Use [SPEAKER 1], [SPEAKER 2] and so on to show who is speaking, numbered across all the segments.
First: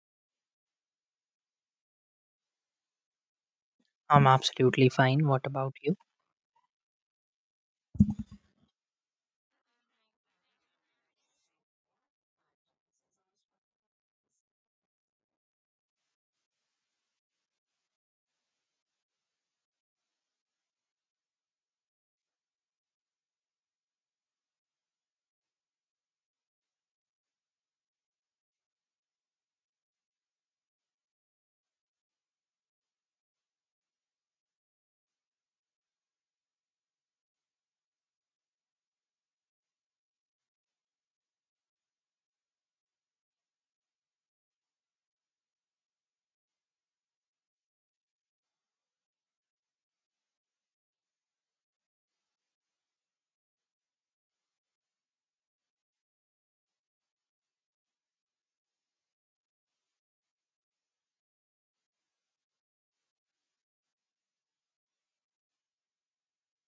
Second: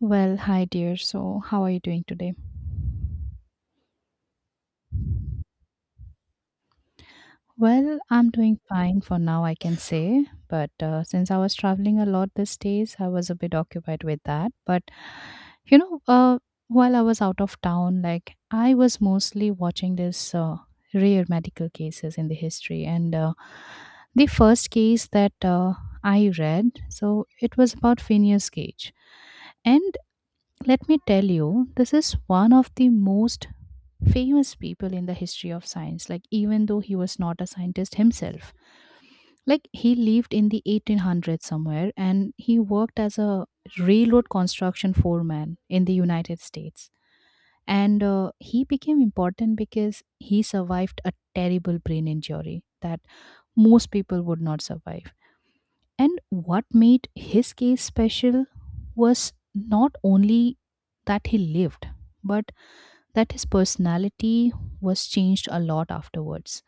[SPEAKER 1] Well, hi dear. So, how are you doing today?
[SPEAKER 2] I'm absolutely fine. What about you?
[SPEAKER 1] Well, I'm doing fine for now, I can say. But since I was traveling a lot these days, I was a bit occupied with that. But you know, uh, while I was out of town, like I was mostly watching this rare medical cases in the history, and the first case that I read, so it was about Phineas Gage, and let me tell you, this is one of the most famous people in the history of science, like even though he was not a scientist himself. Like he lived in the 1800s somewhere and he worked as a railroad construction foreman in the United States, and he became important because he survived a terrible brain injury that most people would not survive. And what made his case special was not only that he lived, but that his personality was changed a lot afterwards.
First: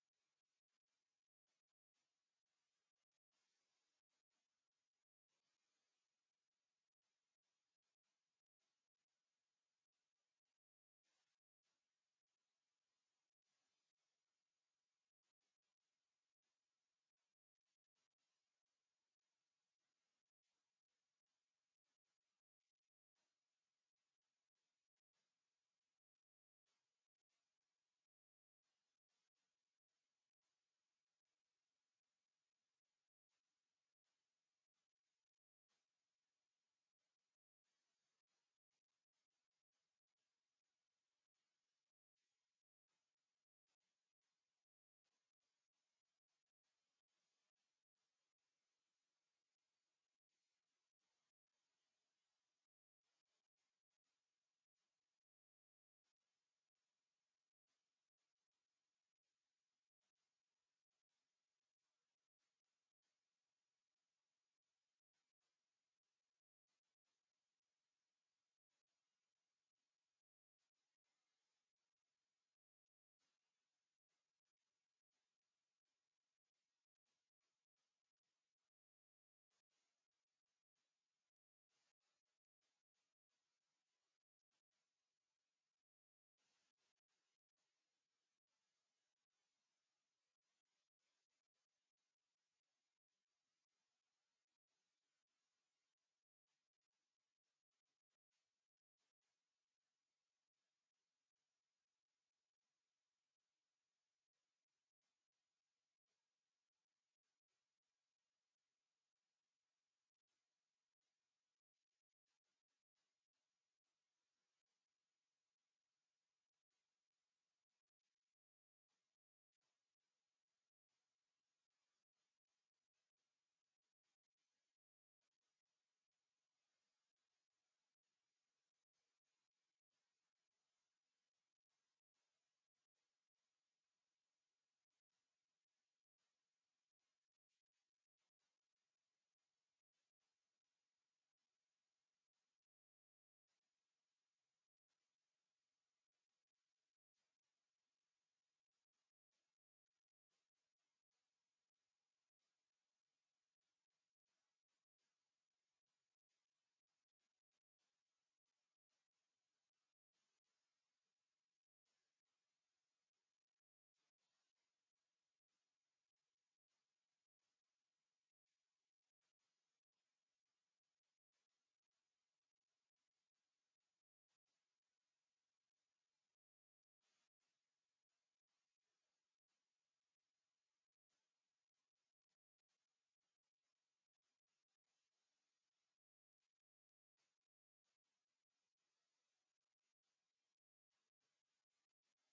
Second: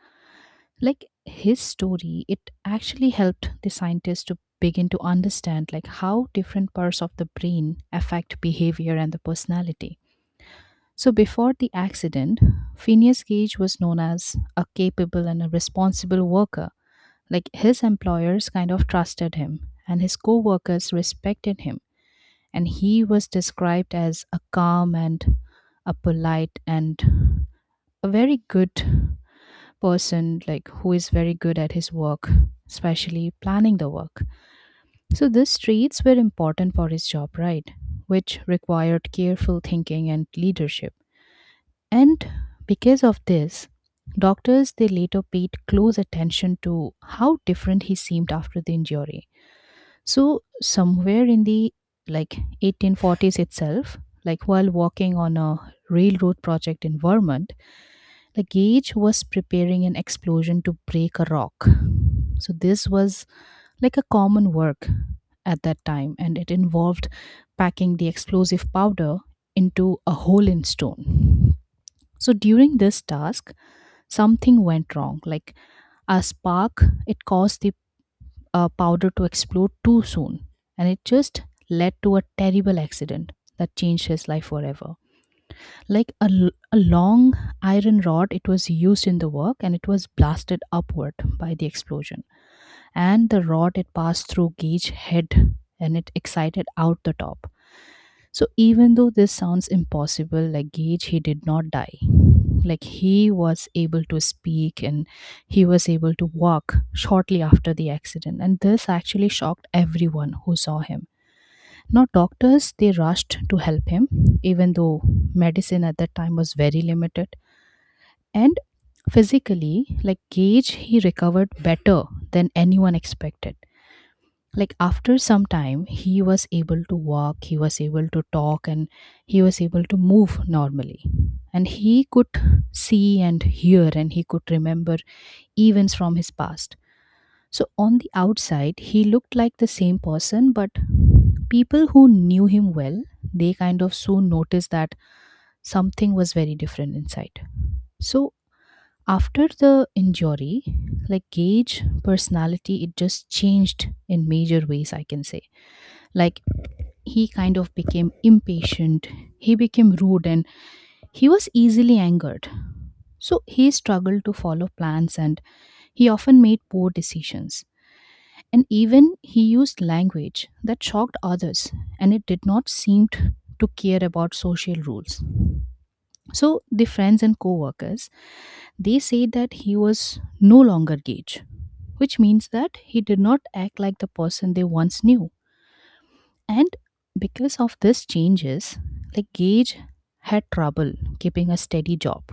[SPEAKER 1] Like his story, it actually helped the scientists to begin to understand like how different parts of the brain affect behavior and the personality. So before the accident, Phineas Gage was known as a capable and a responsible worker. Like his employers kind of trusted him and his co-workers respected him, and he was described as a calm and a polite and a very good person, like who is very good at his work, especially planning the work. So these traits were important for his job, right, which required careful thinking and leadership. And because of this, doctors they later paid close attention to how different he seemed after the injury. So somewhere in the, like, 1840s itself, like while walking on a railroad project in Vermont, the gauge was preparing an explosion to break a rock. So, this was like a common work at that time, and it involved packing the explosive powder into a hole in stone. So, during this task, something went wrong. Like a spark, it caused the powder to explode too soon, and it just led to a terrible accident that changed his life forever. Like a long iron rod it was used in the work, and it was blasted upward by the explosion. And the rod it passed through Gage head and it excited out the top. So even though this sounds impossible, like Gage, he did not die. Like he was able to speak, and he was able to walk shortly after the accident, and this actually shocked everyone who saw him. Now, doctors they rushed to help him, even though medicine at that time was very limited. And physically, like Gage, he recovered better than anyone expected. Like after some time he was able to walk, he was able to talk, and he was able to move normally. And he could see and hear, and he could remember events from his past. So on the outside he looked like the same person, but people who knew him well, they kind of soon noticed that something was very different inside. So after the injury, like Gage personality, it just changed in major ways, I can say. Like he kind of became impatient, he became rude, and he was easily angered. So he struggled to follow plans, and he often made poor decisions, and even he used language that shocked others, and it did not to care about social rules. So the friends and co-workers, they say that he was no longer Gage, which means that he did not act like the person they once knew. And because of these changes, like Gage had trouble keeping a steady job.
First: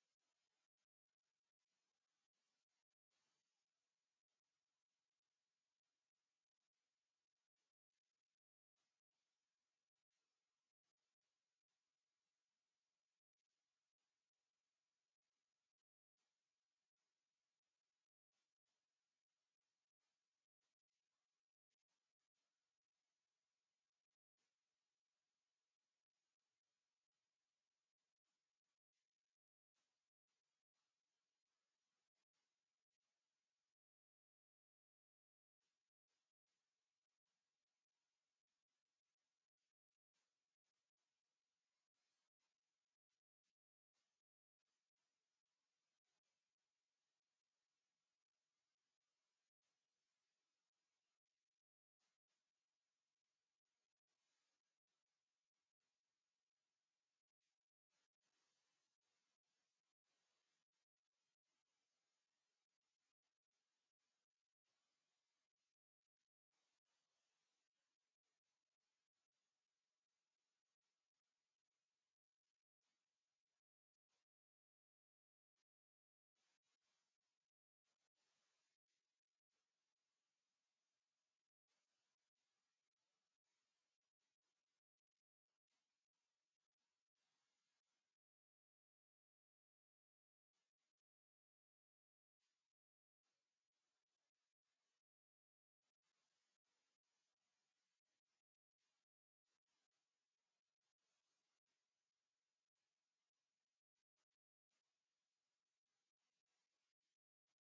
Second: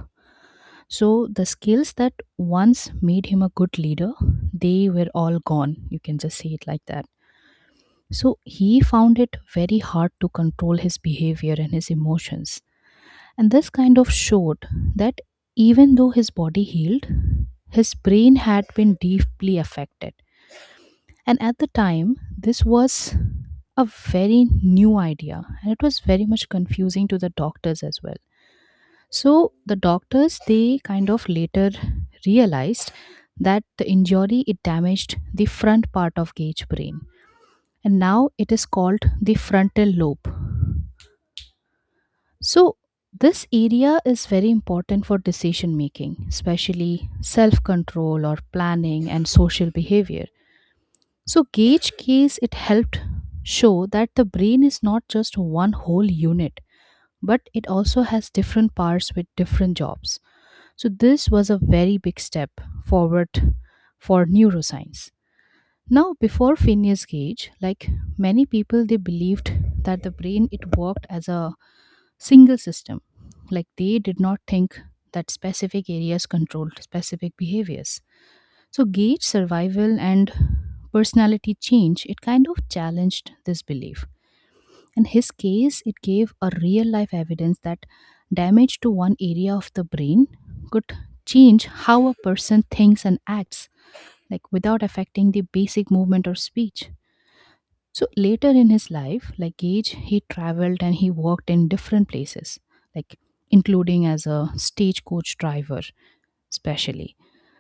[SPEAKER 1] So the skills that once made him a good leader, they were all gone. You can just say it like that. So he found it very hard to control his behavior and his emotions. And this kind of showed that even though his body healed, his brain had been deeply affected. And at the time, this was a very new idea, and it was very much confusing to the doctors as well. So the doctors they kind of later realized that the injury it damaged the front part of gauge brain, and now it is called the frontal lobe. So this area is very important for decision making, especially self control or planning and social behavior. So gauge case it helped show that the brain is not just one whole unit, but it also has different parts with different jobs. So this was a very big step forward for neuroscience. Now before Phineas Gage, like many people they believed that the brain it worked as a single system. Like they did not think that specific areas controlled specific behaviors. So, Gage survival and personality change, it kind of challenged this belief. In his case, it gave a real life evidence that damage to one area of the brain could change how a person thinks and acts, like without affecting the basic movement or speech. So, later in his life, like Gage, he traveled and he worked in different places, like including as a stagecoach driver especially.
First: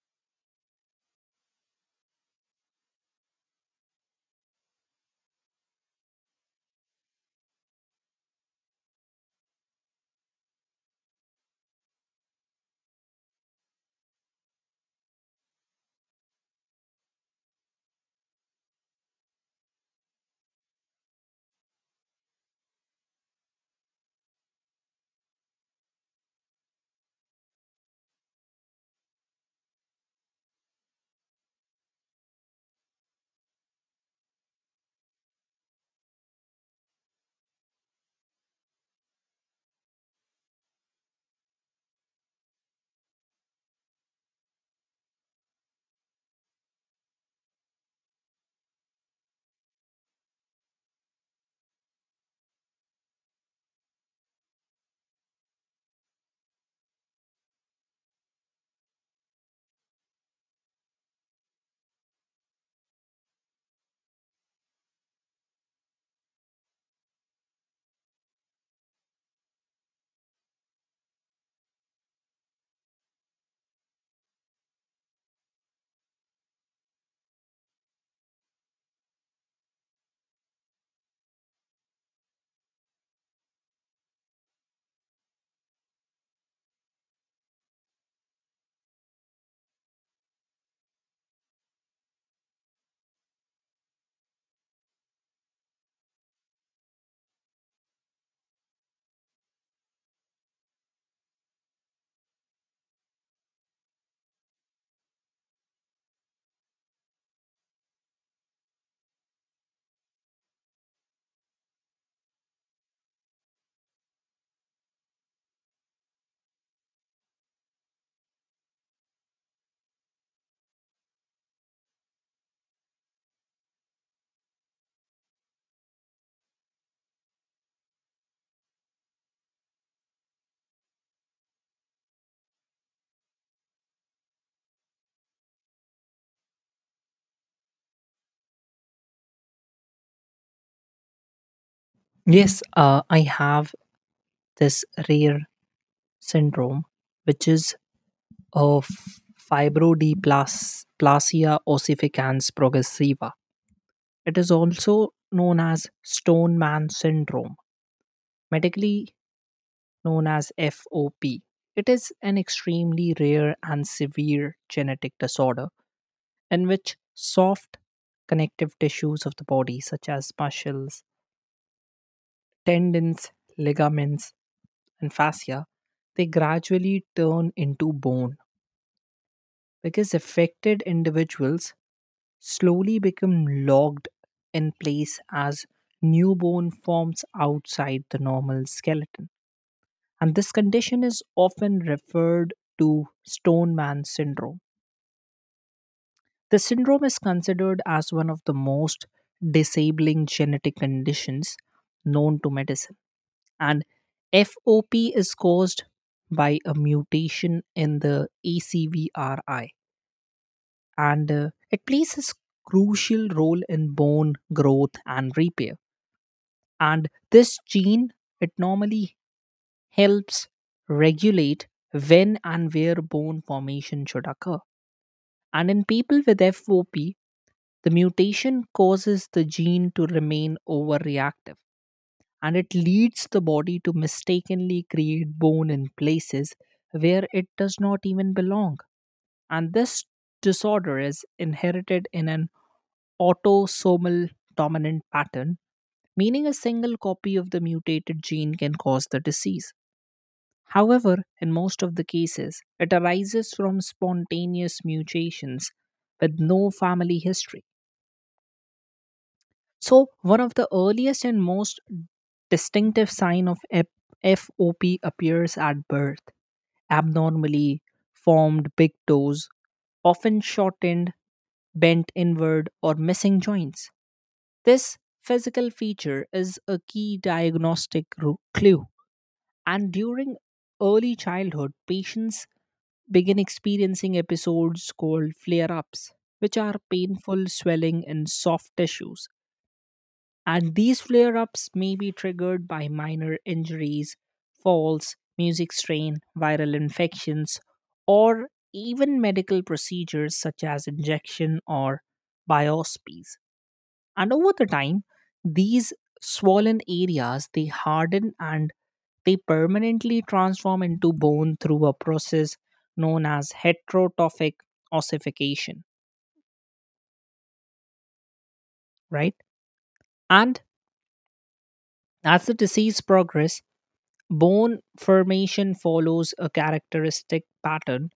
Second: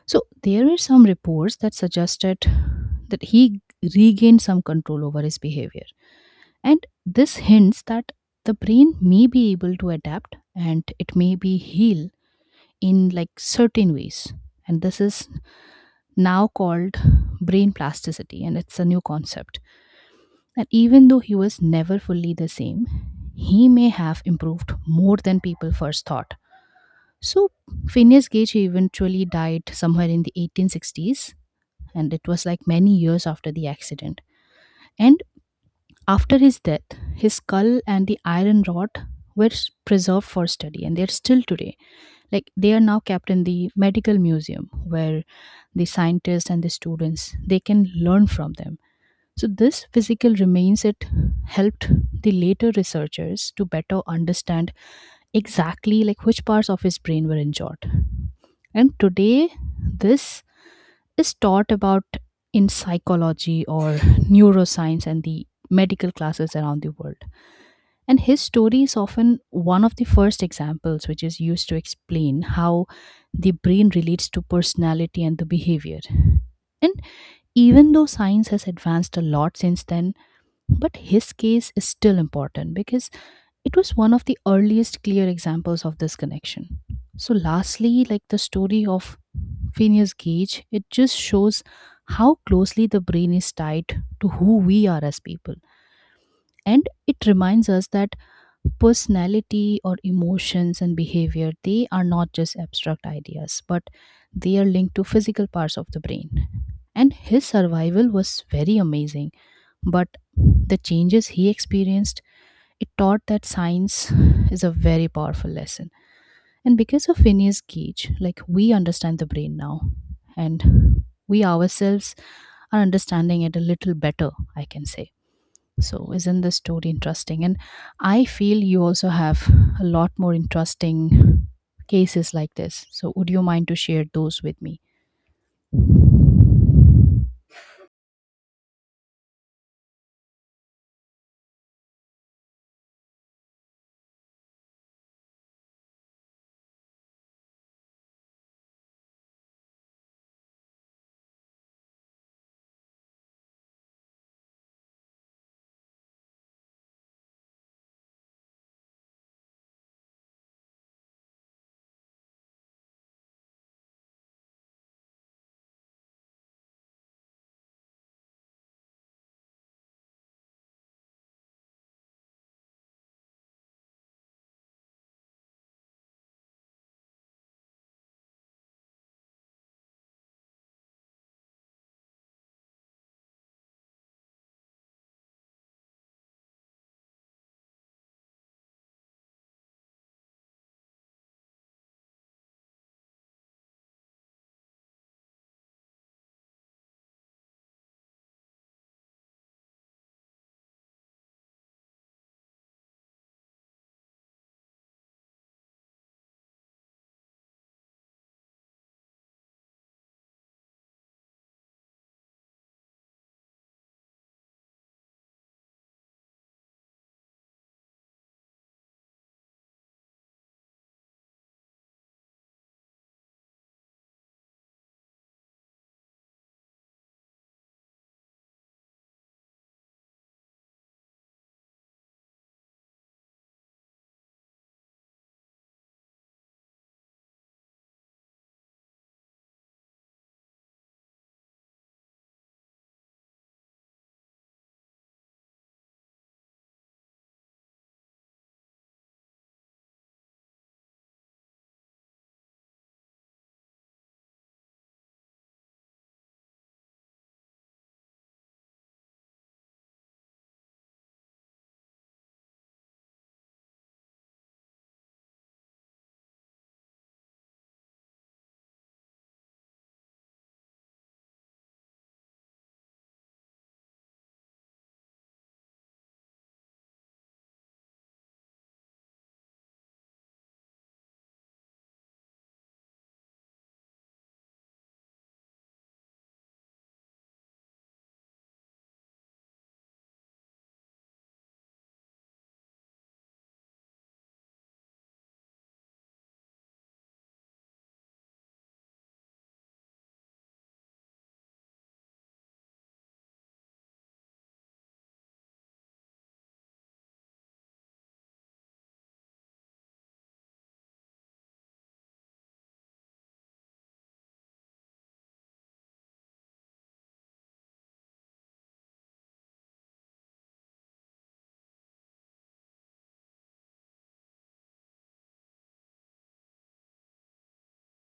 [SPEAKER 1] So there were some reports that suggested that he regained some control over his behavior. And this hints that the brain may be able to adapt and it may be heal in like certain ways. And this is now called brain plasticity, and it's a new concept. And even though he was never fully the same, he may have improved more than people first thought. So Phineas Gage eventually died somewhere in the 1860s, and it was like many years after the accident. And after his death, his skull and the iron rod were preserved for study, and they're still today. Like they are now kept in the medical museum where the scientists and the students they can learn from them. So this physical remains it helped the later researchers to better understand exactly like which parts of his brain were injured. And today this is taught about in psychology or neuroscience and the medical classes around the world. And his story is often one of the first examples which is used to explain how the brain relates to personality and the behavior. And even though science has advanced a lot since then, but his case is still important because it was one of the earliest clear examples of this connection. So, lastly, like the story of Phineas Gage, it just shows how closely the brain is tied to who we are as people. And it reminds us that personality or emotions and behavior, they are not just abstract ideas, but they are linked to physical parts of the brain. And his survival was very amazing, but the changes he experienced, it taught that science is a very powerful lesson. And because of Phineas Gage, like we understand the brain now, and we ourselves are understanding it a little better, I can say. So, isn't this story interesting? And I feel you also have a lot more interesting cases like this. So, would you mind to share those with me?
[SPEAKER 2] Yes, I have this rare syndrome, which is of fibrodysplasia ossificans progressiva. It is also known as Stoneman syndrome, medically known as FOP. It is an extremely rare and severe genetic disorder in which soft connective tissues of the body, such as muscles, tendons, ligaments, and fascia, they gradually turn into bone because affected individuals slowly become locked in place as new bone forms outside the normal skeleton. And this condition is often referred to Stoneman syndrome. The syndrome is considered as one of the most disabling genetic conditions known to medicine, and FOP is caused by a mutation in the ACVRI, and it plays a crucial role in bone growth and repair. And this gene it normally helps regulate when and where bone formation should occur. And in people with FOP, the mutation causes the gene to remain overreactive, and it leads the body to mistakenly create bone in places where it does not even belong. And this disorder is inherited in an autosomal dominant pattern, meaning a single copy of the mutated gene can cause the disease. However, in most of the cases, it arises from spontaneous mutations with no family history. So, one of the earliest and most distinctive sign of FOP appears at birth abnormally formed big toes, often shortened, bent inward, or missing joints. This physical feature is a key diagnostic clue, and during early childhood, patients begin experiencing episodes called flare ups, which are painful swelling in soft tissues. And these flare ups may be triggered by minor injuries, falls, music strain, viral infections, or even medical procedures such as injection or biopsies. And over the time, these swollen areas they harden and they permanently transform into bone through a process known as heterotrophic ossification, right? And as the disease progresses, bone formation follows a characteristic pattern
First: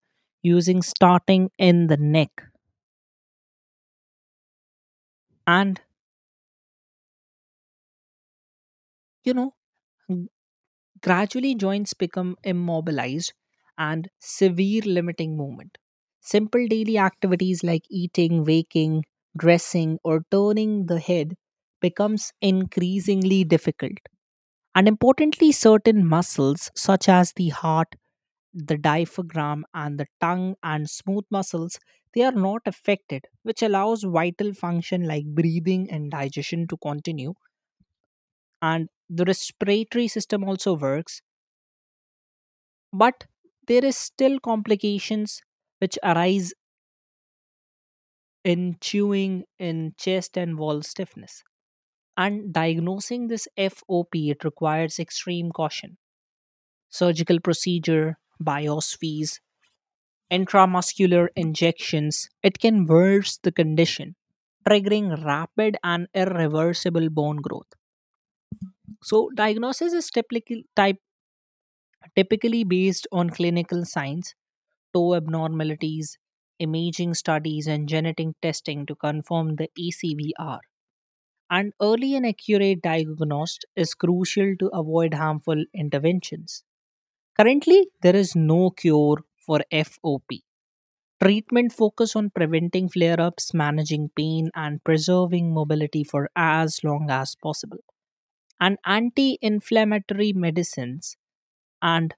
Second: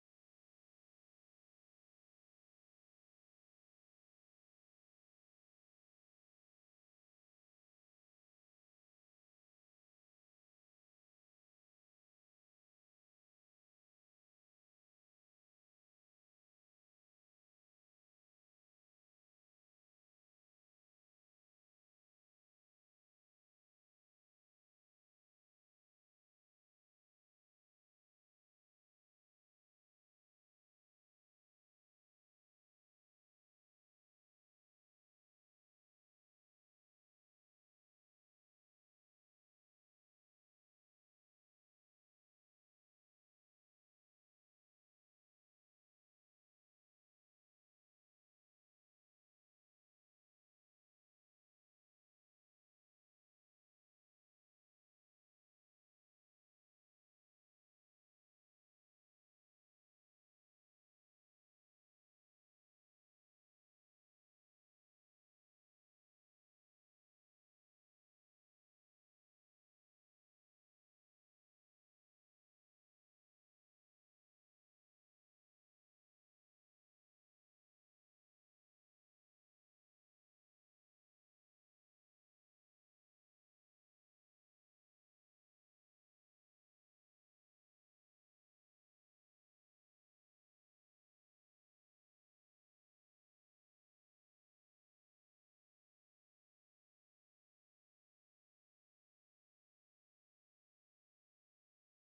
[SPEAKER 2] using starting in the neck. And, you know, g- gradually joints become immobilized and severe limiting movement. Simple daily activities like eating, waking, dressing, or turning the head becomes increasingly difficult. And importantly, certain muscles such as the heart, the diaphragm and the tongue and smooth muscles, they are not affected, which allows vital function like breathing and digestion to continue, and the respiratory system also works, but there is still complications which arise in chewing, in chest and wall stiffness. And diagnosing this FOP it requires extreme caution. Surgical procedure, biopsies, intramuscular injections, it can worse the condition, triggering rapid and irreversible bone growth. So, diagnosis is typically based on clinical signs, toe abnormalities, imaging studies, and genetic testing to confirm the ACVR. And early and accurate diagnosis is crucial to avoid harmful interventions. Currently, there is no cure for FOP. Treatment focus on preventing flare-ups, managing pain, and preserving mobility for as long as possible. And anti-inflammatory medicines and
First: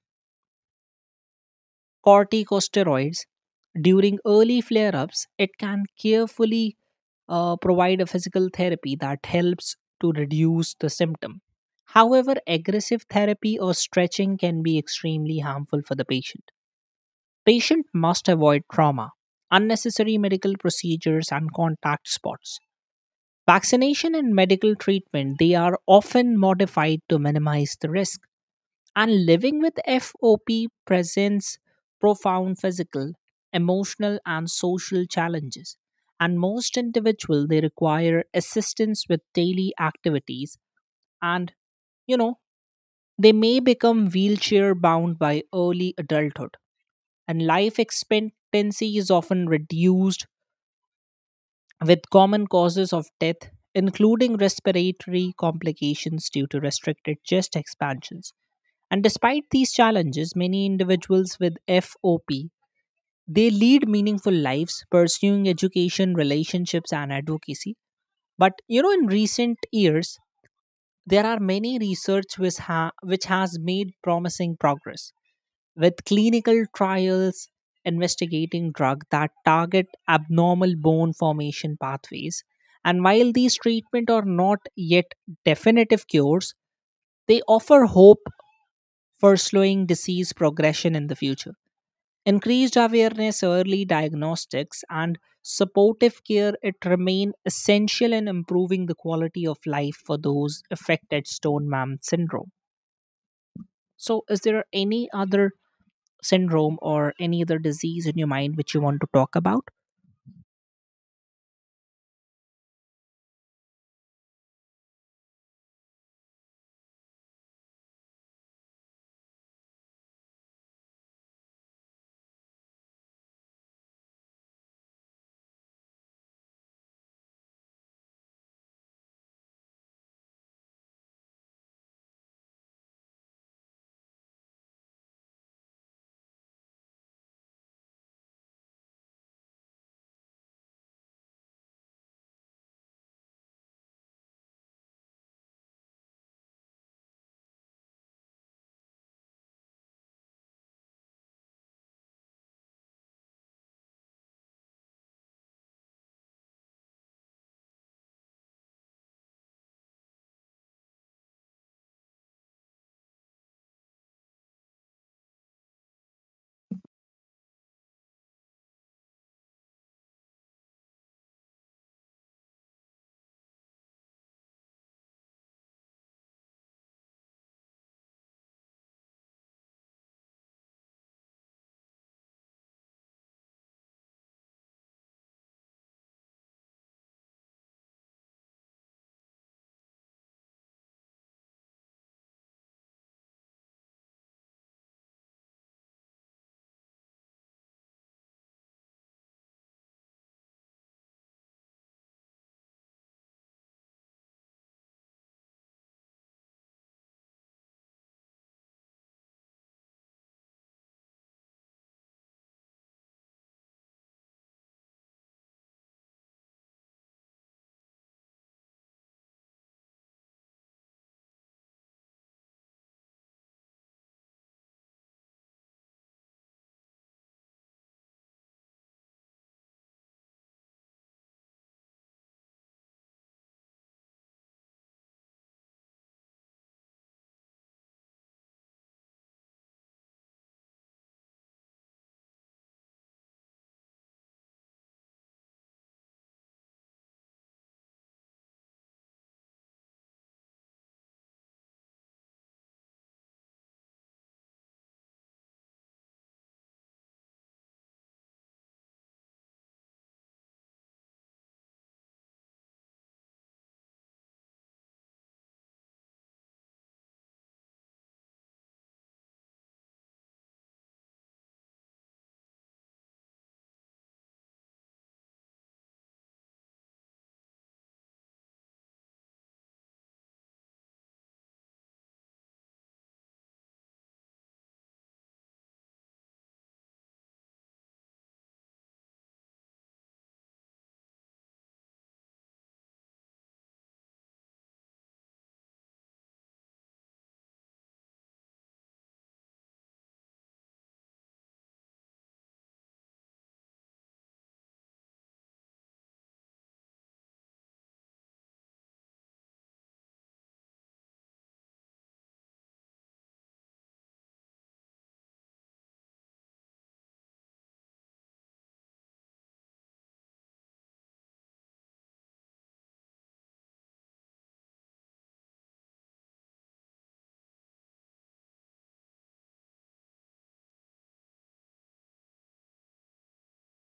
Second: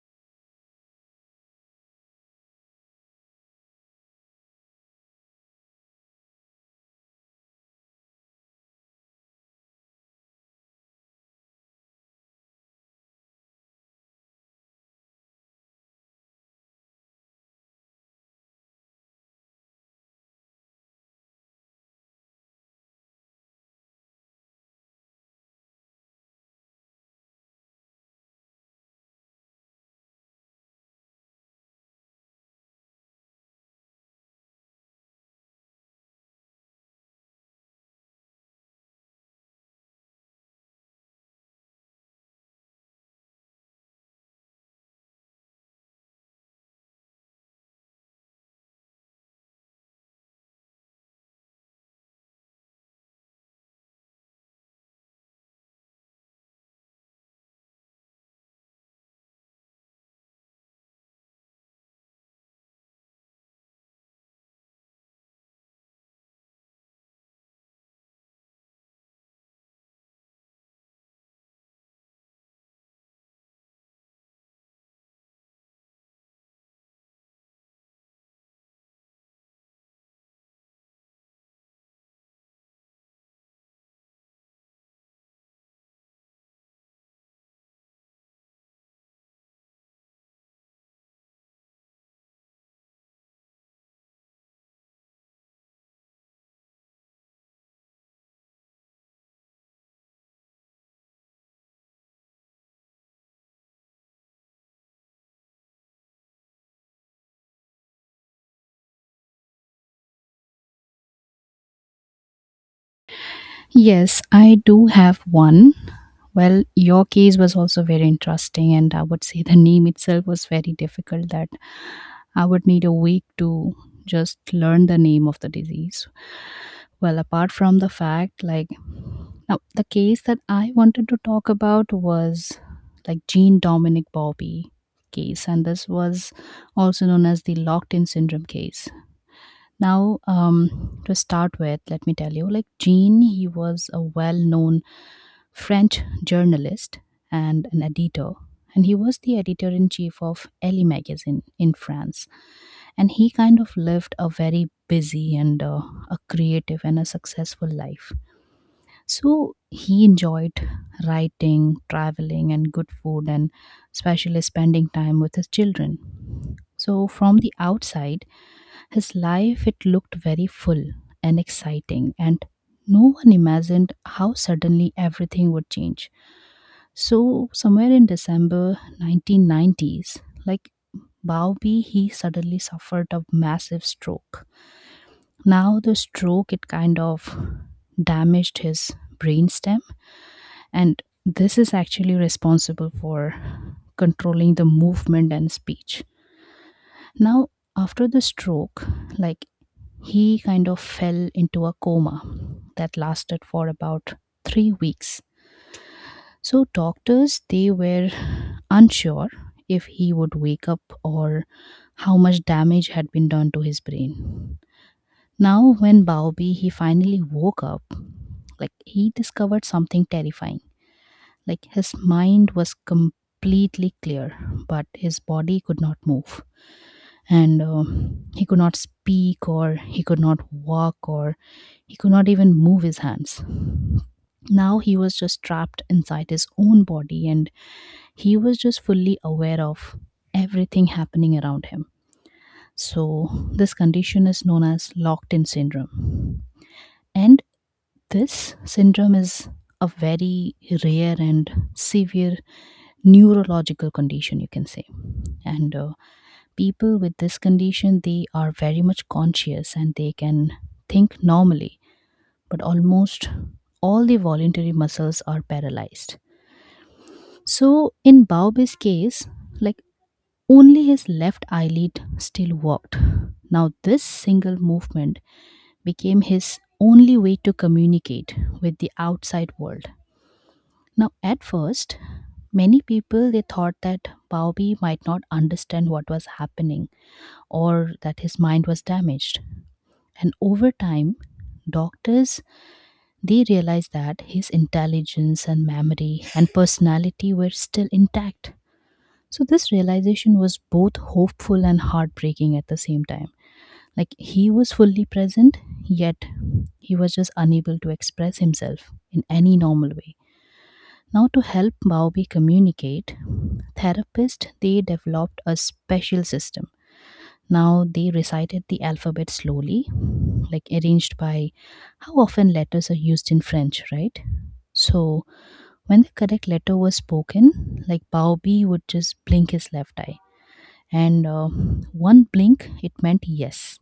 [SPEAKER 2] corticosteroids during early flare-ups, it can carefully provide a physical therapy that helps to reduce the symptom. However, aggressive therapy or stretching can be extremely harmful for the patient. Patient must avoid trauma, unnecessary medical procedures and contact spots. Vaccination and medical treatment they are often modified to minimize the risk, and living with FOP presents profound physical, emotional and social challenges, and most individuals they require assistance with daily activities, and you know they may become wheelchair bound by early adulthood, and life expectancy is often reduced with common causes of death, including respiratory complications due to restricted chest expansions. And despite these challenges, many individuals with FOP they lead meaningful lives pursuing education, relationships, and advocacy. But you know, in recent years, there are many research which has made promising progress with clinical trials investigating drugs that target abnormal bone formation pathways, and while these treatments are not yet definitive cures, they offer hope for slowing disease progression in the future. Increased awareness, early diagnostics and supportive care it remain essential in improving the quality of life for those affected stone mam syndrome. So is there any other syndrome or any other disease in your mind which you want to talk about?
[SPEAKER 1] Yes, I do have one. Well, your case was also very interesting, and I would say the name itself was very difficult. That I would need a week to just learn the name of the disease. Well, apart from the fact, like, now the case that I wanted to talk about was like Jean Dominic Bobby case, and this was also known as the locked in syndrome case. Now, to start with, let me tell you, like Jean, he was a well-known French journalist and an editor, and he was the editor-in-chief of Elle magazine in France. And he kind of lived a very busy and a creative and a successful life. So he enjoyed writing, traveling, and good food, and especially spending time with his children. So, from the outside, his life, it looked very full and exciting, and no one imagined how suddenly everything would change. So, somewhere in December 1990s, like Bowby, he suddenly suffered a massive stroke. Now, the stroke, it kind of damaged his brainstem, and this is actually responsible for controlling the movement and speech. Now, after the stroke, like he kind of fell into a coma that lasted for about 3 weeks. So doctors, they were unsure if he would wake up or how much damage had been done to his brain. Now when Baobi he finally woke up, he discovered something terrifying. His mind was completely clear, but his body could not move. And he could not speak or he could not walk or he could not even move his hands. Now he was just trapped inside his own body, and he was just fully aware of everything happening around him. So this condition is known as locked in syndrome, and this syndrome is a very rare and severe neurological condition, you can say. And people with this condition, they are very much conscious, and they can think normally, but almost all the voluntary muscles are paralyzed. So in Baobab's case, like only his left eyelid still worked. Now this single movement became his only way to communicate with the outside world. Now at first, many people they thought that Baobi might not understand what was happening, or that his mind was damaged. And over time, doctors they realized that his intelligence and memory and personality were still intact. So this realization was both hopeful and heartbreaking at the same time. He was fully present, yet he was just unable to express himself in any normal way. Now to help Maobi communicate, therapists they developed a special system. Now they recited the alphabet slowly, like arranged by how often letters are used in French, right? So when the correct letter was spoken, like Baobi would just blink his left eye, and one blink it meant yes.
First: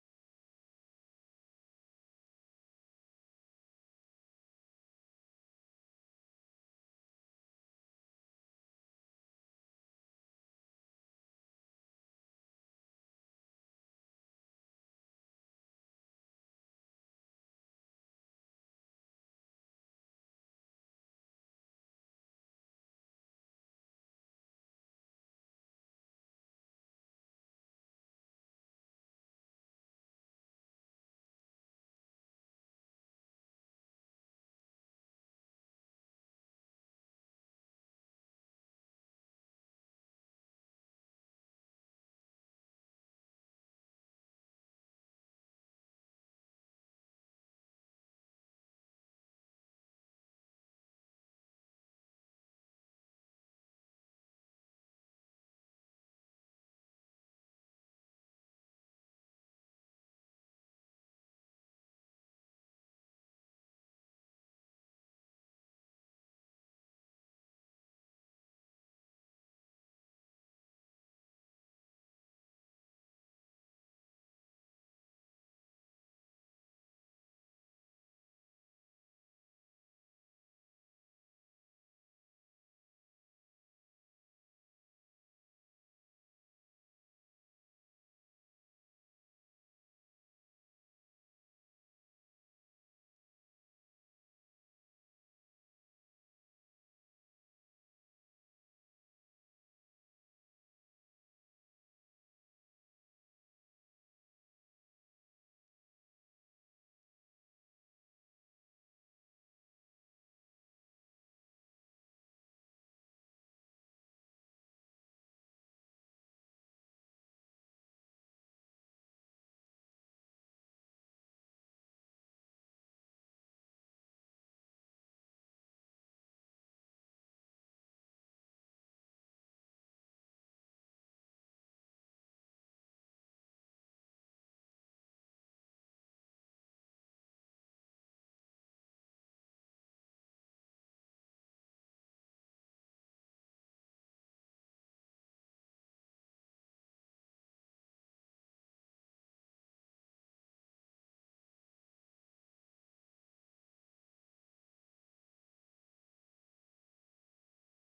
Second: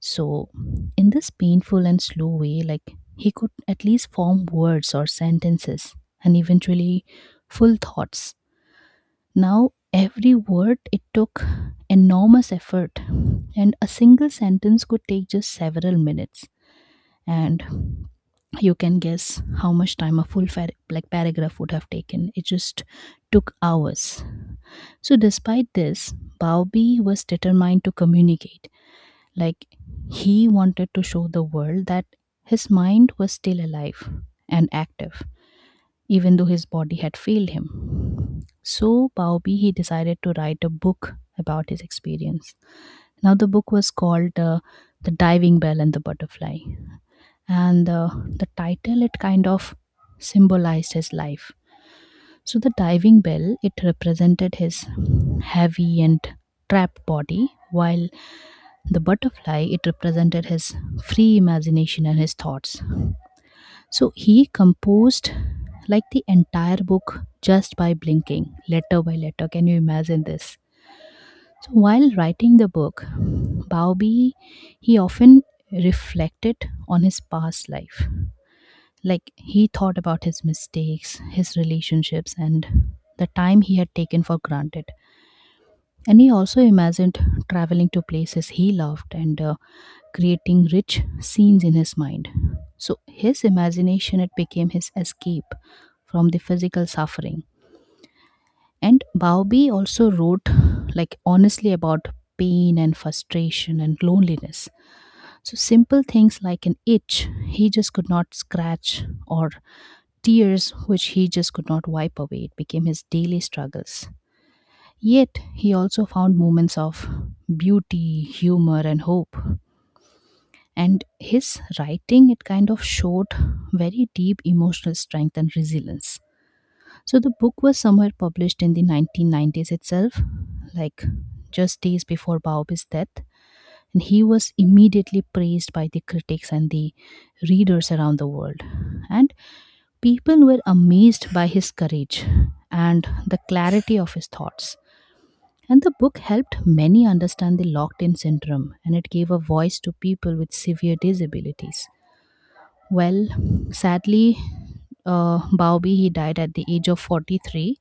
[SPEAKER 1] So in this painful and slow way, like he could at least form words or sentences, and eventually full thoughts. Now, every word it took enormous effort, and a single sentence could take just several minutes. And you can guess how much time a full paragraph would have taken. It just took hours. So, despite this, Baobi was determined to communicate. Like, he wanted to show the world that his mind was still alive and active even though his body had failed him. So, Baobi, he decided to write a book about his experience. Now, the book was called The Diving Bell and the Butterfly, and the title it kind of symbolized his life. So, the diving bell it represented his heavy and trapped body, while the butterfly it represented his free imagination and his thoughts. So he composed like the entire book just by blinking, letter by letter. Can you imagine this? So while writing the book, Bowby he often reflected on his past life. Like he thought about his mistakes, his relationships, and the time he had taken for granted. And he also imagined traveling to places he loved, and creating rich scenes in his mind. So his imagination it became his escape from the physical suffering. And Bowby also wrote like honestly about pain and frustration and loneliness. So simple things like an itch he just could not scratch, or tears which he just could not wipe away. It became his daily struggles. Yet, he also found moments of beauty, humor, and hope. And his writing, it kind of showed very deep emotional strength and resilience. So, the book was somewhere published in the 1990s itself, like just days before Baobab's death. And he was immediately praised by the critics and the readers around the world. And people were amazed by his courage and the clarity of his thoughts. And the book helped many understand the locked in syndrome, and it gave a voice to people with severe disabilities. Well, sadly, Baobi he died at the age of 43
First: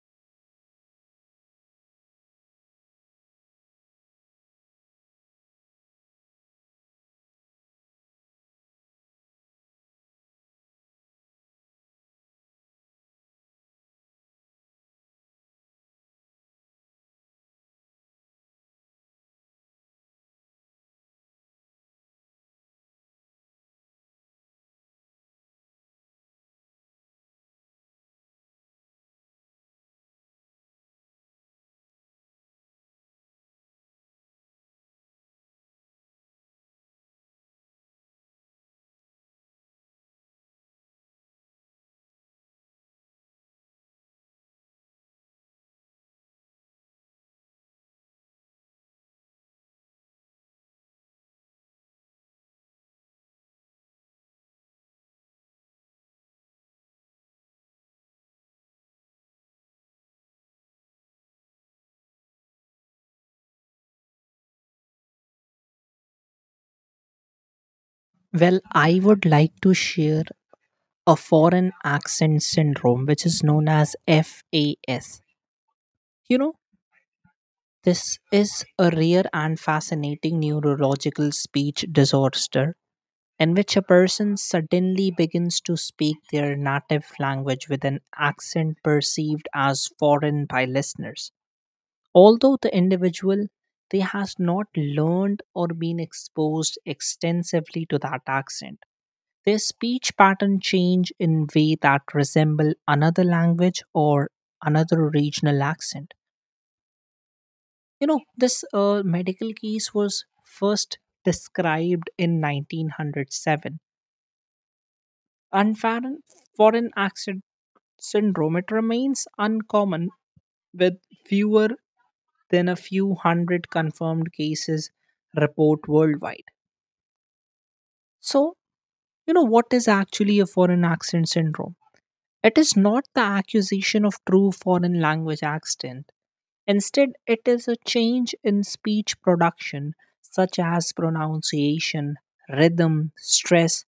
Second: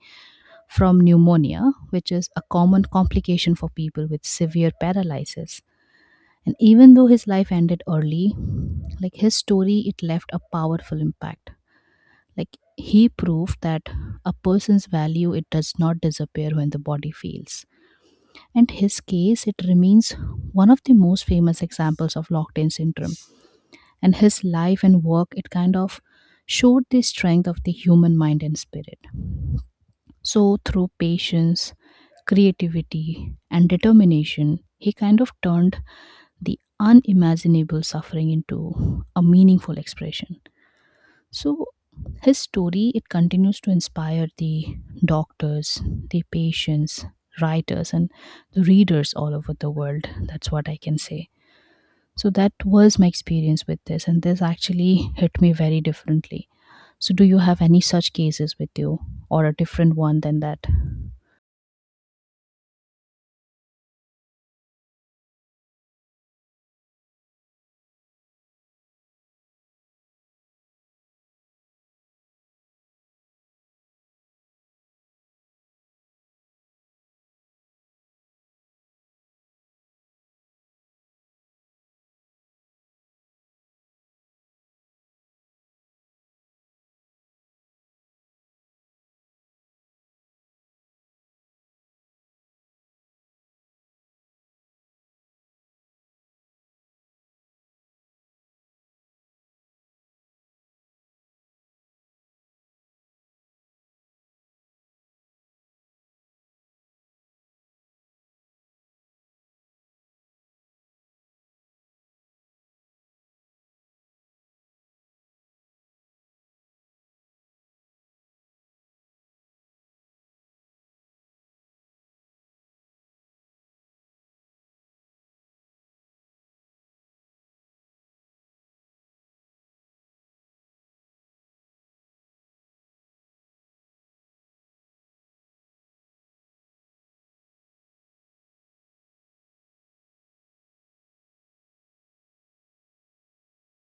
[SPEAKER 1] from pneumonia, which is a common complication for people with severe paralysis. And even though his life ended early, like his story, it left a powerful impact. Like he proved that a person's value it does not disappear when the body fails. And his case it remains one of the most famous examples of locked-in syndrome. And his life and work it kind of showed the strength of the human mind and spirit. So through patience, creativity, and determination, he kind of turned the unimaginable suffering into a meaningful expression. So his story it continues to inspire the doctors, the patients, writers, and the readers all over the world. That's what I can say. So that was my experience with this, and this actually hit me very differently. So do you have any such cases with you, or a different one than that?
[SPEAKER 2] Well, I would like to share a foreign accent syndrome, which is known as FAS. You know, this is a rare and fascinating neurological speech disorder in which a person suddenly begins to speak their native language with an accent perceived as foreign by listeners. Although the individual they has not learned or been exposed extensively to that accent. Their speech pattern change in way that resemble another language or another regional accent. You know, this medical case was first described in 1907. Unfair foreign accent syndrome, it remains uncommon with fewer than a few hundred confirmed cases report worldwide. So, you know, what is actually a foreign accent syndrome? It is not the accusation of true foreign language accent. Instead, it is a change in speech production, such as pronunciation, rhythm, stress,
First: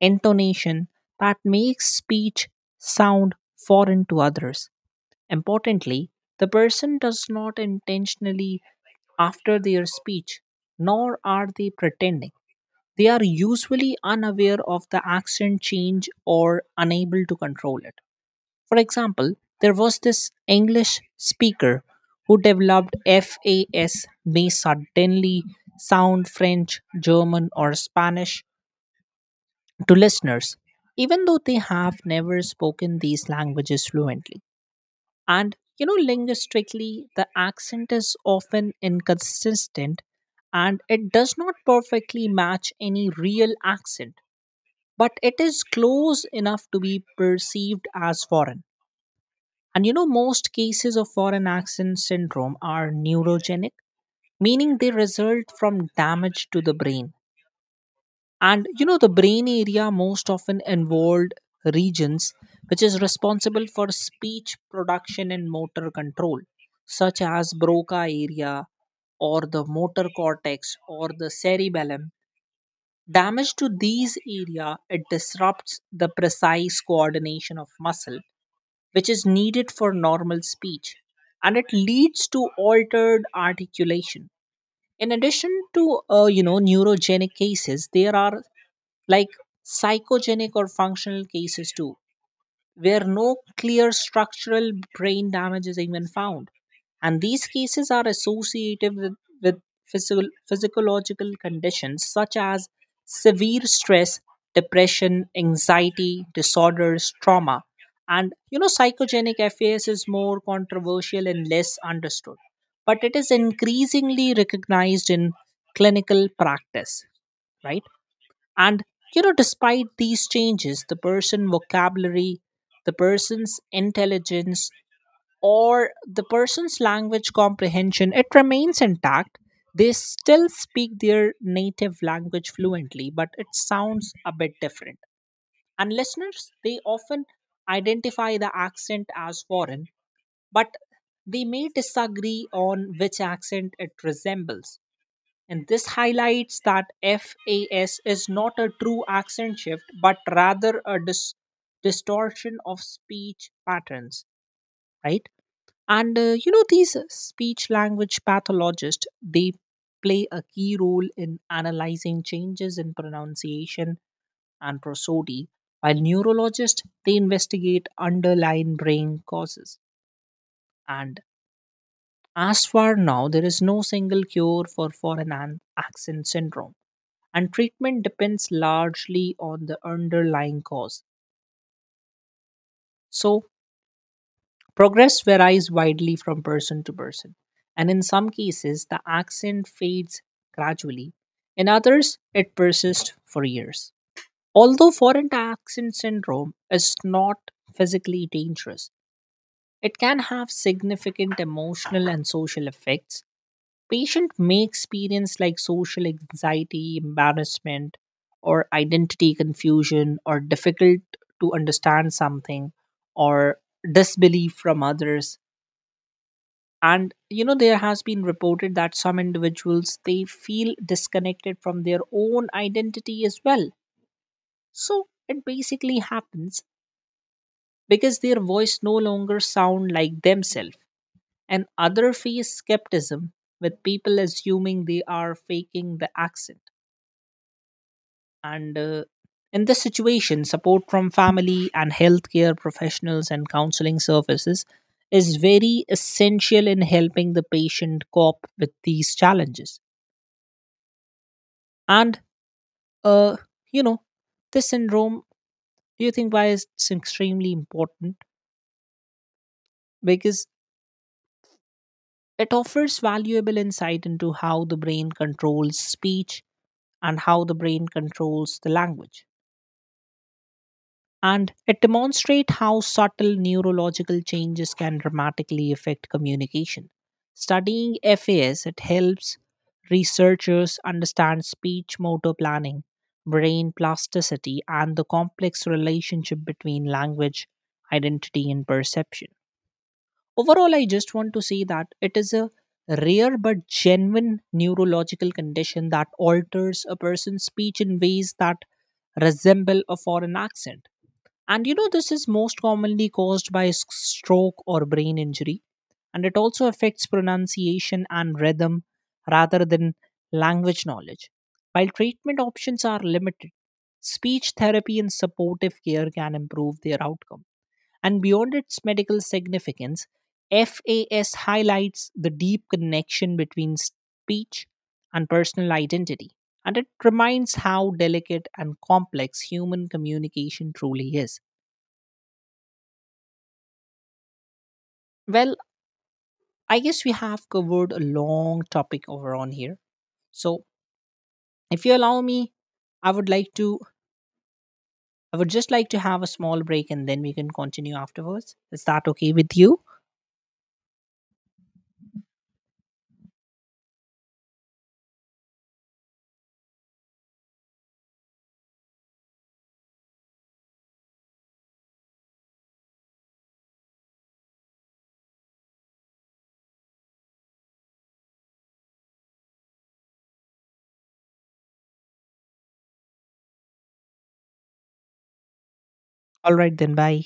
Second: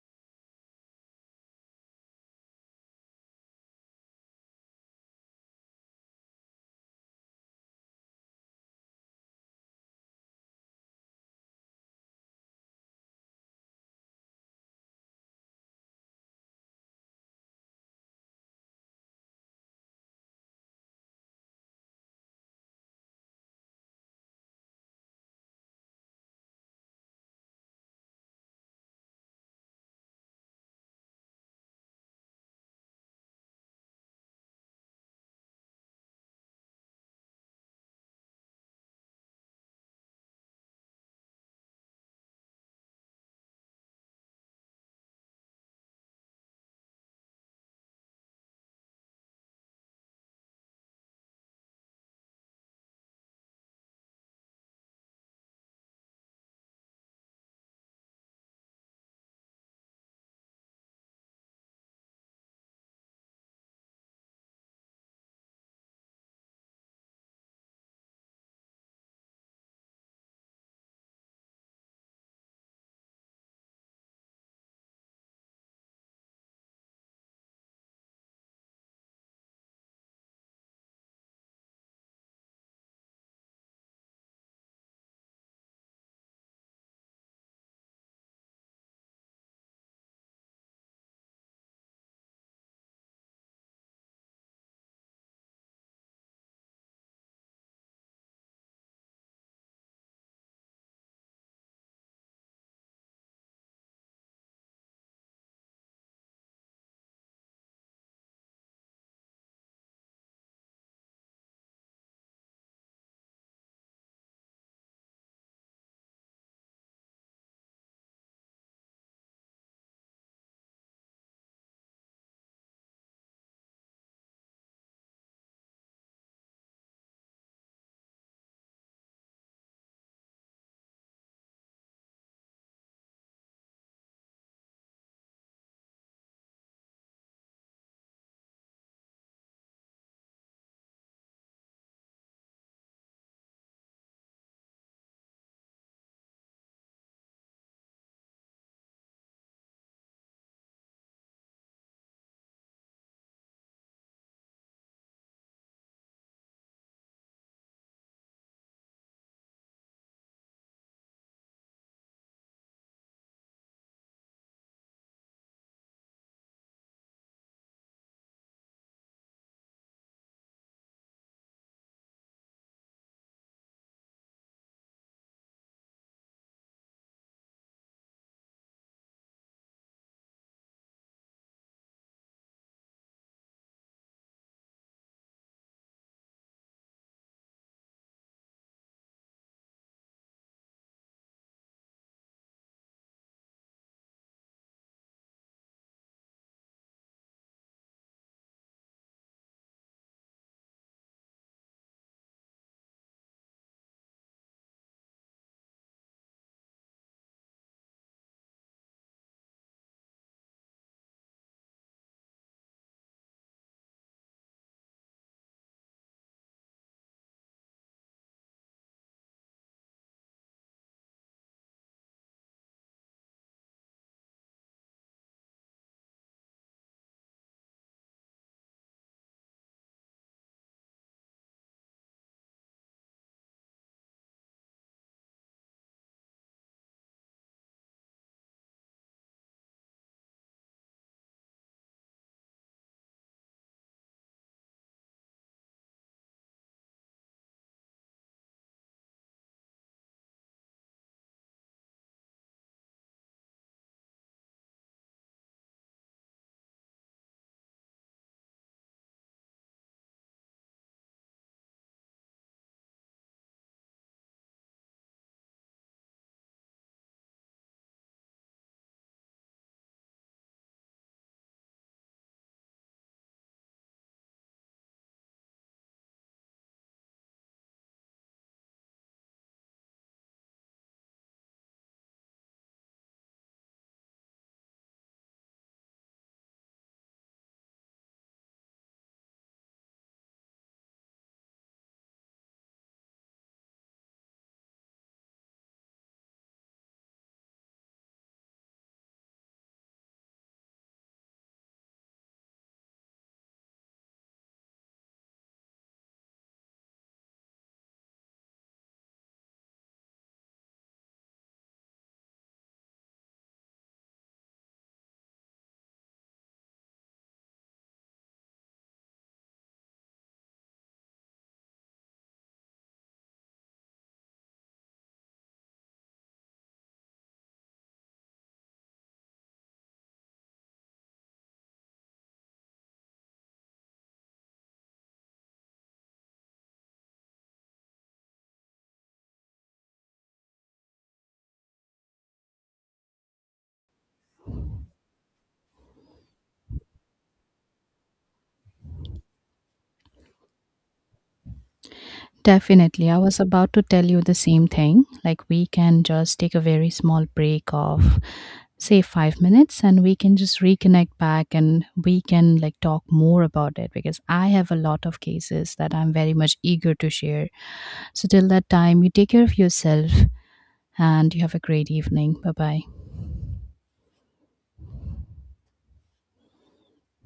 [SPEAKER 2] intonation, that makes speech sound foreign to others. Importantly, the person does not intentionally after their speech, nor are they pretending. They are usually unaware of the accent change or unable to control it. For example, there was this English speaker who developed FAS may suddenly sound French, German, or Spanish to listeners, even though they have never spoken these languages fluently. And you know, linguistically, the accent is often inconsistent and it does not perfectly match any real accent, but it is close enough to be perceived as foreign. And you know, most cases of foreign accent syndrome are neurogenic, meaning they result from damage to the brain, and you know the brain area most often involved regions which is responsible for speech production and motor control, such as broca area or the motor cortex or the cerebellum. Damage to these area it disrupts the precise coordination of muscle which is needed for normal speech, and it leads to altered articulation. In addition to you know neurogenic cases, there are like psychogenic or functional cases too, where no clear structural brain damage is even found. And these cases are associated with physiological conditions such as severe stress, depression, anxiety, disorders, trauma. And you know, psychogenic FAS is more controversial and less understood, but it is increasingly recognized in clinical practice, right? And you know, despite these changes, the person vocabulary, the person's intelligence, or the person's language comprehension, it remains intact. They still speak their native language fluently, but it sounds a bit different. And listeners, they often identify the accent as foreign, but they may disagree on which accent it resembles. And this highlights that FAS is not a true accent shift, but rather a distortion of speech patterns, right? And you know, these speech language pathologists, they play a key role in analyzing changes in pronunciation and prosody, while neurologists, they investigate underlying brain causes. And as far now, there is no single cure for foreign accent syndrome, and treatment depends largely on the underlying cause. So, progress varies widely from person to person, and in some cases, the accent fades gradually, in others, it persists for years. Although foreign accent syndrome is not physically dangerous, it can have significant emotional and social effects. Patient may experience like social anxiety, embarrassment, or identity confusion, or difficult to understand something, or disbelief from others. And you know, there has been reported that some individuals they feel disconnected from their own identity as well. So it basically happens because their voice no longer sound like themselves, and other face skepticism with people assuming they are faking the accent. And in this situation, support from family and healthcare professionals and counseling services is very essential in helping the patient cope with these challenges. And, uh, you know, this syndrome, do you think why is it's extremely important? Because it offers valuable insight into how the brain controls speech and how the brain controls the language, and it demonstrates how subtle neurological changes can dramatically affect communication. Studying FAS it helps researchers understand speech motor planning, brain plasticity, and the complex relationship between language, identity, and perception. Overall, I just want to say that it is a rare but genuine neurological condition that alters a person's speech in ways that resemble a foreign accent, and you know, this is most commonly caused by stroke or brain injury. And it also affects pronunciation and rhythm rather than language knowledge. While treatment options are limited, speech therapy and supportive care can improve their outcome. And beyond its medical significance, FAS highlights the deep connection between speech and personal identity. And it reminds how delicate and complex human communication truly is. Well, I guess we have covered a long topic over on here. So, if you allow me, I would like to I would just like to have a small break and then we can continue afterwards. Is that okay with you?
[SPEAKER 1] Definitely. I was about to tell you the same thing. Like, we can just take a very small break of, say, 5 minutes, and we can just reconnect back, and we can like talk more about it because I have a lot of cases that I'm very much eager to share. So, till that time, you take care of yourself and you have a great evening. Bye bye.
[SPEAKER 2] All right then, bye.